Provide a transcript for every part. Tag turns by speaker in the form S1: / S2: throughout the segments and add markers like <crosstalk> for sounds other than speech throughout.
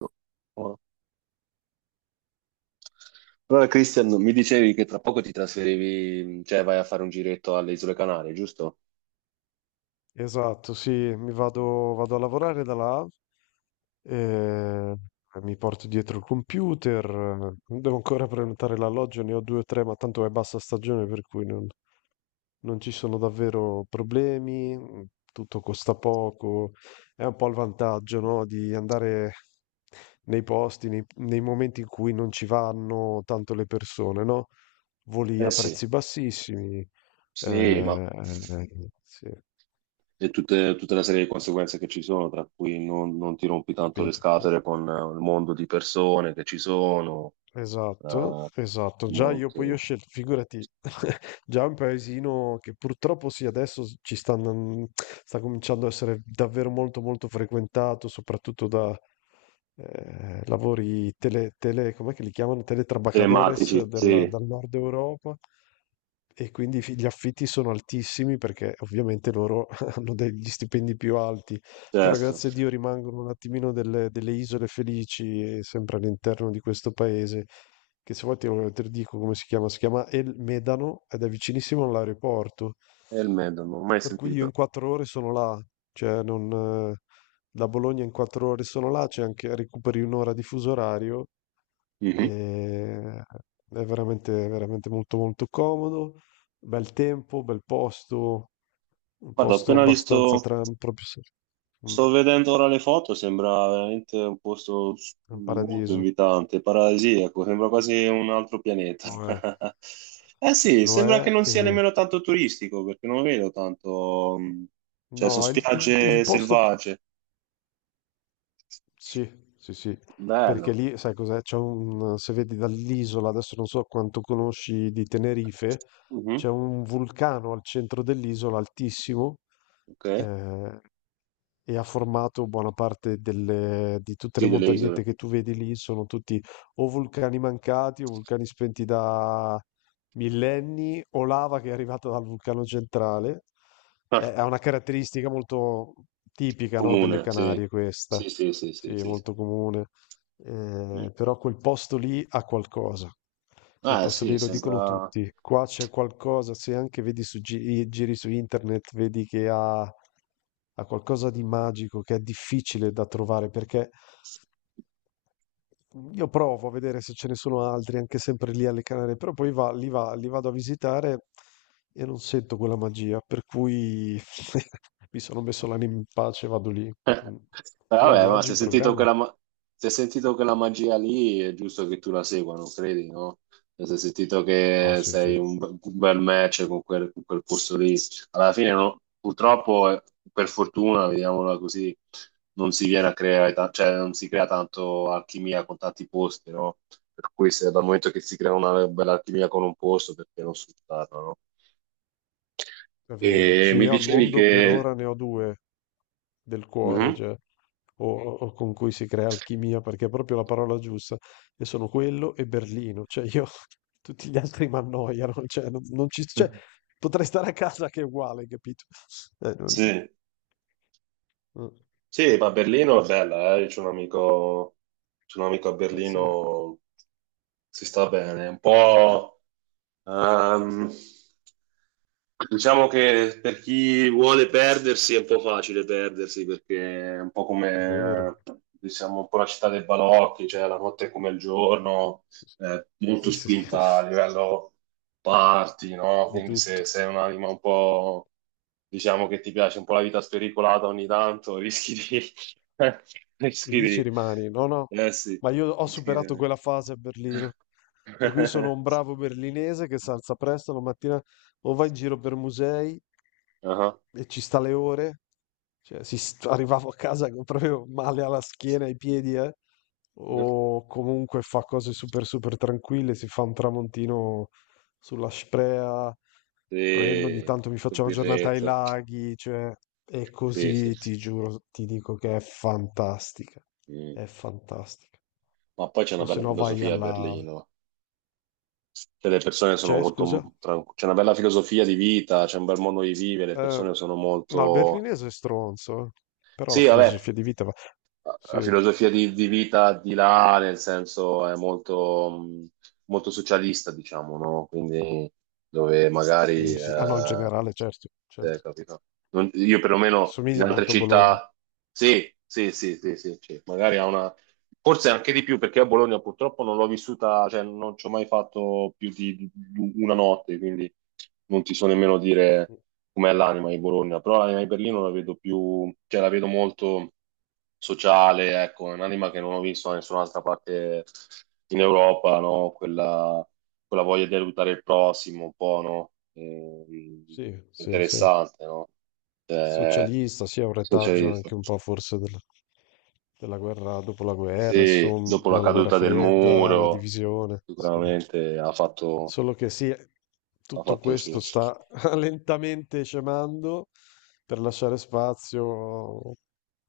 S1: No. Buono. Allora, Christian, mi dicevi che tra poco ti trasferivi, cioè vai a fare un giretto alle Isole Canarie, giusto?
S2: Esatto, sì, vado a lavorare da là, eh, mi porto dietro il computer, <laughs> devo ancora prenotare l'alloggio, ne ho 2 o 3, ma tanto è bassa stagione per cui non ci sono davvero problemi, tutto costa poco, è un po' il vantaggio, no? Di andare nei momenti in cui non ci vanno tanto le persone, no? Voli
S1: Eh
S2: a
S1: sì.
S2: prezzi bassissimi,
S1: Sì, ma
S2: sì,
S1: e tutta la serie di conseguenze che ci sono, tra cui non ti rompi tanto le
S2: capito.
S1: scatole con il mondo di persone che ci sono,
S2: Esatto,
S1: eh,
S2: esatto. Già io poi ho
S1: molto
S2: scelto, figurati, <laughs> già un paesino che purtroppo sì, adesso sta cominciando a essere davvero molto molto frequentato, soprattutto da lavori com'è che li chiamano? Teletrabajadores
S1: telematici, sì,
S2: dal nord Europa e quindi gli affitti sono altissimi perché ovviamente loro <laughs> hanno degli stipendi più alti. Però
S1: certo.
S2: grazie a Dio rimangono un attimino delle isole felici, e sempre all'interno di questo paese, che se vuoi te lo dico come si chiama El Medano ed è vicinissimo all'aeroporto.
S1: E il Med, non l'ho mai
S2: Per cui io
S1: sentito.
S2: in 4 ore sono là, cioè non, eh, da Bologna in 4 ore sono là, c'è anche recuperi 1 ora di fuso orario
S1: Mhm.
S2: e è veramente, veramente molto molto comodo, bel tempo, bel posto, un
S1: Guarda, ho
S2: posto
S1: appena
S2: abbastanza
S1: visto.
S2: tran proprio se- mm,
S1: Sto vedendo ora le foto, sembra veramente un
S2: è un
S1: molto
S2: paradiso,
S1: invitante, paradisiaco, sembra quasi un altro pianeta.
S2: lo è,
S1: <laughs> Eh sì,
S2: lo
S1: sembra che
S2: è
S1: non sia
S2: e
S1: nemmeno tanto turistico, perché non vedo tanto, cioè sono
S2: no, il
S1: spiagge
S2: posto più
S1: selvagge.
S2: sì, sì, sì, perché
S1: Bello.
S2: lì, sai cos'è? C'è un, se vedi dall'isola, adesso non so quanto conosci di Tenerife,
S1: Mhm.
S2: c'è un vulcano al centro dell'isola altissimo,
S1: Ok.
S2: eh, e ha formato buona parte di tutte le
S1: Sì, delle
S2: montagnette
S1: isole.
S2: che tu vedi lì, sono tutti o vulcani mancati o vulcani spenti da millenni o lava che è arrivata dal vulcano centrale.
S1: Ah,
S2: Ha una caratteristica molto tipica, no, delle
S1: comune, sì.
S2: Canarie questa,
S1: Sì, sì, sì, sì,
S2: sì,
S1: sì,
S2: molto
S1: sì.
S2: comune.
S1: Mm.
S2: Però quel posto lì ha qualcosa. Quel
S1: Ah
S2: posto
S1: sì,
S2: lì lo dicono
S1: sembra...
S2: tutti. Qua c'è qualcosa, se anche vedi su giri su internet, vedi che ha qualcosa di magico che è difficile da trovare perché io provo a vedere se ce ne sono altri, anche sempre lì alle Canarie, però poi li vado a visitare e non sento quella magia, per cui <laughs> mi sono messo l'anima in pace e vado lì.
S1: Eh.
S2: Mm. Tu hai
S1: Vabbè, ma se
S2: viaggi
S1: hai
S2: in
S1: sentito
S2: programma?
S1: se hai sentito quella magia lì, è giusto che tu la segua, non credi, no? Se hai sentito
S2: Ah,
S1: che
S2: sì,
S1: sei
S2: sì.
S1: un bel match con con quel posto lì, alla fine, purtroppo, per fortuna, vediamola così, non si viene a cioè non si crea tanto alchimia con tanti posti, no? Per cui se dal momento che si crea una bella alchimia con un posto, perché non sfruttarla, no?
S2: È vero.
S1: E
S2: Sì,
S1: mi
S2: io al
S1: dicevi
S2: mondo per
S1: che...
S2: ora ne ho due del cuore,
S1: Mhm.
S2: cioè, o con cui si crea alchimia, perché è proprio la parola giusta. E sono quello e Berlino. Cioè, io <laughs> tutti gli altri mi annoiano. Cioè, non, non ci, cioè, potrei stare a casa che è uguale, capito? Eh, non-
S1: Sì.
S2: mm.
S1: Sì, ma Berlino è bella, eh. C'è un amico a
S2: Sì, è
S1: Berlino, si sta bene, un po'. Ehm, diciamo che per chi vuole perdersi è un po' facile perdersi perché è un po'
S2: vero.
S1: come, diciamo, un po' la città dei balocchi, cioè la notte è come il giorno,
S2: Sì, sì.
S1: molto
S2: Sì, sì, sì.
S1: spinta a
S2: <laughs>
S1: livello party, no?
S2: Di
S1: Quindi se
S2: tutto.
S1: sei un'anima un po', diciamo che ti piace un po' la vita spericolata ogni tanto, rischi di... <laughs> rischi
S2: Lì ci
S1: di...
S2: rimani, no, no.
S1: Eh sì,
S2: Ma io ho
S1: rischi
S2: superato
S1: di...
S2: quella fase a Berlino. Per cui sono un
S1: <laughs>
S2: bravo berlinese che si alza presto la mattina o va in giro per musei
S1: Ah.
S2: e ci sta le ore. Cioè, <laughs> arrivavo a casa con proprio male alla schiena, ai piedi, eh.
S1: Ah.
S2: O comunque fa cose super super tranquille, si fa un tramontino sulla Sprea, prendo ogni
S1: Sì,
S2: tanto mi
S1: col
S2: faccio una giornata ai
S1: birretto.
S2: laghi, cioè e
S1: Sì, sì.
S2: così ti giuro, ti dico che è fantastica,
S1: Mm.
S2: è fantastica.
S1: Ma poi c'è
S2: O
S1: una
S2: se
S1: bella
S2: no vai
S1: filosofia a
S2: alla...
S1: Berlino. Cioè, le persone sono
S2: C'è, scusa?
S1: molto tranquille. C'è una bella filosofia di vita, c'è un bel modo di vivere, le
S2: Eh,
S1: persone sono
S2: no, il
S1: molto...
S2: berlinese è stronzo, eh. Però la
S1: Sì, vabbè,
S2: filosofia di vita va...
S1: la
S2: Sì,
S1: filosofia di vita di là, nel senso, è molto, molto socialista, diciamo, no? Quindi dove magari...
S2: sì, sì. Ah no, in generale, certo, certo.
S1: capito? Io perlomeno in
S2: Somiglia
S1: altre
S2: molto a Bologna.
S1: città... Sì, sì, sì, sì, sì, sì. Magari ha una... Forse anche di più, perché a Bologna purtroppo non l'ho vissuta, cioè non ci ho mai fatto più di una notte, quindi non ti so nemmeno dire com'è l'anima di Bologna, però l'anima di Berlino la vedo più, cioè la vedo molto sociale, ecco, è un'anima che non ho visto da nessun'altra parte in Europa, no? Quella, quella voglia di aiutare il prossimo, un po', no?
S2: Sì, sì, sì.
S1: Interessante, no? Cioè,
S2: Socialista, sì, ha un retaggio
S1: socialista.
S2: anche un po' forse della guerra dopo la guerra,
S1: Sì, dopo la
S2: insomma, la guerra
S1: caduta del
S2: fredda, la
S1: muro,
S2: divisione. Sì.
S1: sicuramente
S2: Solo che sì,
S1: ha
S2: tutto
S1: fatto il suo.
S2: questo sta <laughs> lentamente scemando per lasciare spazio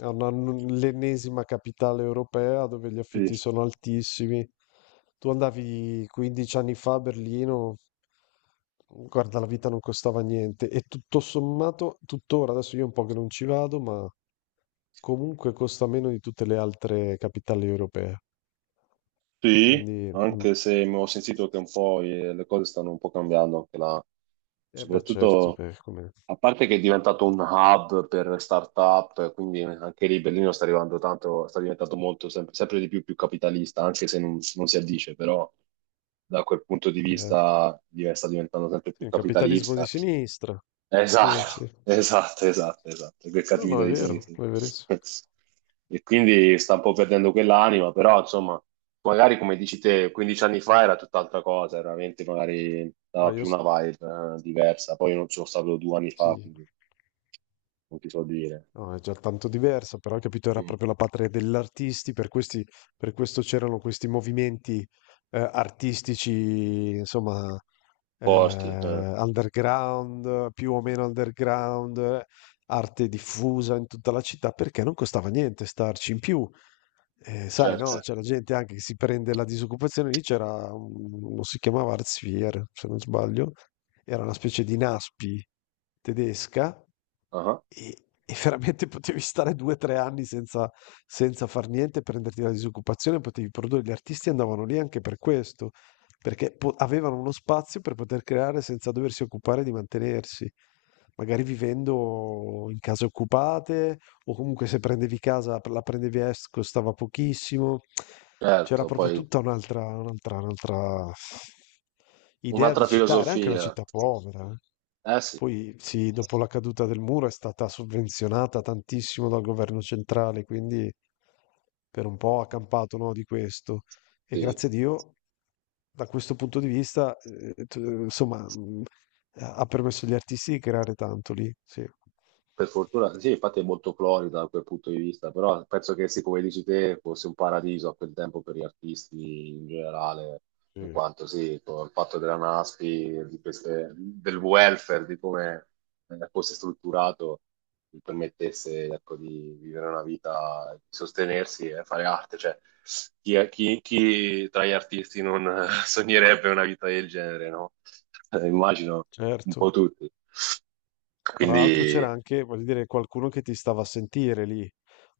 S2: a l'ennesima capitale europea dove gli
S1: Sì.
S2: affitti sono altissimi. Tu andavi 15 anni fa a Berlino, guarda, la vita non costava niente e tutto sommato, tuttora, adesso io un po' che non ci vado, ma comunque costa meno di tutte le altre capitali europee.
S1: Sì,
S2: Quindi, mm.
S1: anche se mi ho sentito che un po' le cose stanno un po' cambiando anche là.
S2: Eh beh, certo,
S1: Soprattutto,
S2: come...
S1: a parte che è diventato un hub per start-up, quindi anche lì Berlino sta arrivando tanto, sta diventando molto, sempre, sempre di più, più capitalista, anche se non si addice, però da quel punto di
S2: Sì, eh.
S1: vista sta diventando sempre
S2: Sì,
S1: più
S2: un capitalismo di
S1: capitalista.
S2: sinistra. Sì,
S1: Esatto,
S2: sì.
S1: <laughs> esatto, esatto, esatto, che
S2: No, no,
S1: cattività
S2: è
S1: di
S2: vero,
S1: Swayze.
S2: è verissimo.
S1: <laughs> E quindi sta un po' perdendo quell'anima, però insomma, magari come dici te, 15 anni fa era tutt'altra cosa, era veramente magari
S2: Ma
S1: dava
S2: io
S1: più una
S2: s-
S1: vibe diversa, poi io non sono stato due anni fa,
S2: sì,
S1: quindi non ti so dire.
S2: no, è già tanto diversa, però capito, era
S1: Mm.
S2: proprio la patria degli artisti, per questi, per questo c'erano questi movimenti artistici, insomma,
S1: Forti,
S2: underground, più o meno underground, arte diffusa in tutta la città, perché non costava niente starci. In più, eh, sai, no,
S1: certo.
S2: c'è la gente anche che si prende la disoccupazione, lì c'era, uno si chiamava Arztvier, se non sbaglio, era una specie di Naspi tedesca
S1: Ah,
S2: e, e veramente potevi stare 2 o 3 anni senza far niente, prenderti la disoccupazione, potevi produrre. Gli artisti andavano lì anche per questo, perché avevano uno spazio per poter creare senza doversi occupare di mantenersi. Magari vivendo in case occupate, o comunque se prendevi casa, la prendevi a est, costava pochissimo. C'era
S1: certo,
S2: proprio
S1: poi
S2: un'altra idea di
S1: un'altra
S2: città, era anche una
S1: filosofia,
S2: città povera. Eh.
S1: eh sì.
S2: Poi sì, dopo la caduta del muro è stata sovvenzionata tantissimo dal governo centrale, quindi per un po' ha campato, no, di questo. E
S1: Sì.
S2: grazie a Dio, da questo punto di vista, insomma, ha permesso agli artisti di creare tanto lì, sì.
S1: Per fortuna, sì, infatti è molto florida da quel punto di vista, però penso che, sì, come dici te, fosse un paradiso a quel tempo per gli artisti in generale, in
S2: Sì.
S1: quanto sì, con il fatto della NASPI, di del welfare, di come fosse strutturato, gli permettesse, ecco, di vivere una vita, di sostenersi e fare arte. Cioè, chi tra gli artisti non <laughs> sognerebbe una vita del genere, no? <laughs> Immagino un
S2: Certo.
S1: po' tutti.
S2: Tra l'altro c'era
S1: Quindi,
S2: anche, voglio dire, qualcuno che ti stava a sentire lì.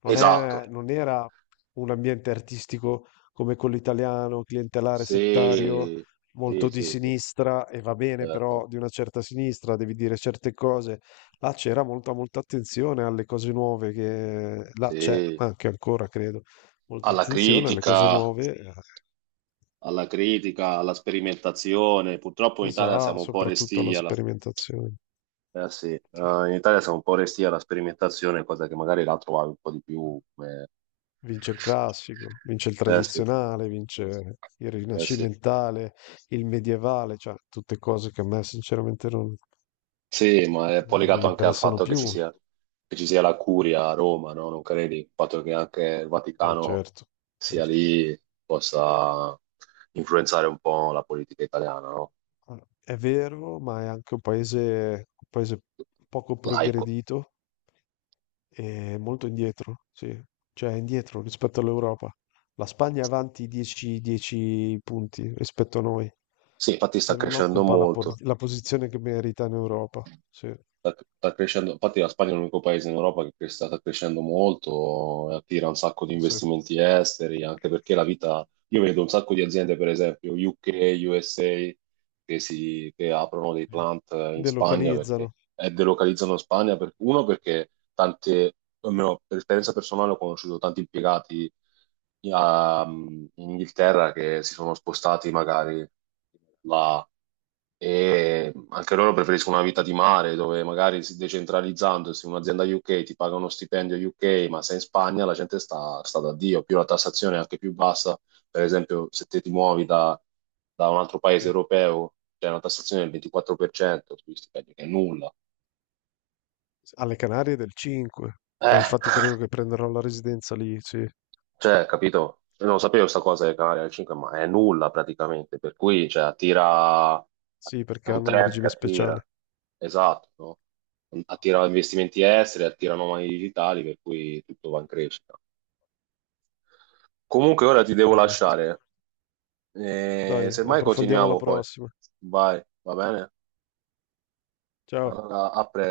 S1: esatto.
S2: Non era un ambiente artistico come quello italiano, clientelare, settario,
S1: Sì, sì,
S2: molto di
S1: sì, sì,
S2: sinistra, e va bene,
S1: certo.
S2: però di una certa sinistra, devi dire certe cose. Là c'era molta, molta attenzione alle cose nuove che là c'è
S1: Sì.
S2: anche ancora, credo molta
S1: Alla
S2: attenzione alle cose
S1: critica,
S2: nuove,
S1: alla critica, alla sperimentazione. Purtroppo in Italia
S2: pesa
S1: siamo un po'
S2: soprattutto alla
S1: restii alla...
S2: sperimentazione.
S1: sì,
S2: Sì.
S1: in Italia siamo un po' restii alla sperimentazione, cosa che magari là trovavi un po' di più come...
S2: Vince il classico, vince il
S1: Eh sì,
S2: tradizionale, vince il
S1: eh sì.
S2: rinascimentale, il medievale, cioè tutte cose che a me sinceramente
S1: Sì, ma è un po'
S2: non
S1: legato
S2: mi
S1: anche al
S2: interessano
S1: fatto
S2: più.
S1: che ci sia la curia a Roma, no? Non credi? Il fatto che anche il Vaticano
S2: Certo,
S1: sia
S2: certo.
S1: lì possa influenzare un po' la politica italiana, no?
S2: È vero, ma è anche un paese poco
S1: Laico.
S2: progredito. È molto indietro, sì, cioè è indietro rispetto all'Europa. La Spagna è avanti 10, 10 punti rispetto a noi
S1: Sì, infatti sta
S2: e non
S1: crescendo
S2: occupa
S1: molto.
S2: la posizione che merita in Europa. Sì,
S1: Sta, sta crescendo, infatti la Spagna è l'unico paese in Europa che sta, sta crescendo molto, e attira un sacco di
S2: sì.
S1: investimenti esteri, anche perché la vita... Io vedo un sacco di aziende, per esempio, UK, USA che, si, che aprono dei
S2: Eh,
S1: plant in Spagna perché
S2: delocalizzano
S1: e delocalizzano in Spagna per, uno perché tante, almeno per esperienza personale ho conosciuto tanti impiegati in Inghilterra che si sono spostati magari là e anche loro preferiscono una vita di mare dove magari si decentralizzandosi un'azienda UK ti paga uno stipendio UK ma se in Spagna la gente sta, sta da Dio più la tassazione è anche più bassa per esempio, se te ti muovi da, da un altro paese
S2: sì.
S1: europeo, c'è una tassazione del 24% sugli stipendi, che è nulla.
S2: Alle Canarie del 5, ma
S1: Eh,
S2: infatti credo che prenderò la residenza lì, sì,
S1: cioè, capito? Io non sapevo questa cosa del Canaria del 5, ma è nulla praticamente, per cui, cioè, attira,
S2: sì,
S1: è
S2: perché
S1: un
S2: hanno un
S1: trend che
S2: regime
S1: attira,
S2: speciale.
S1: esatto, no? Attira investimenti esteri, attira nomadi digitali, per cui tutto va in crescita. Comunque ora ti devo
S2: Esatto.
S1: lasciare,
S2: Dai,
S1: semmai
S2: approfondiamo la
S1: continuiamo poi,
S2: prossima.
S1: vai, va bene?
S2: Ciao.
S1: Allora, a presto.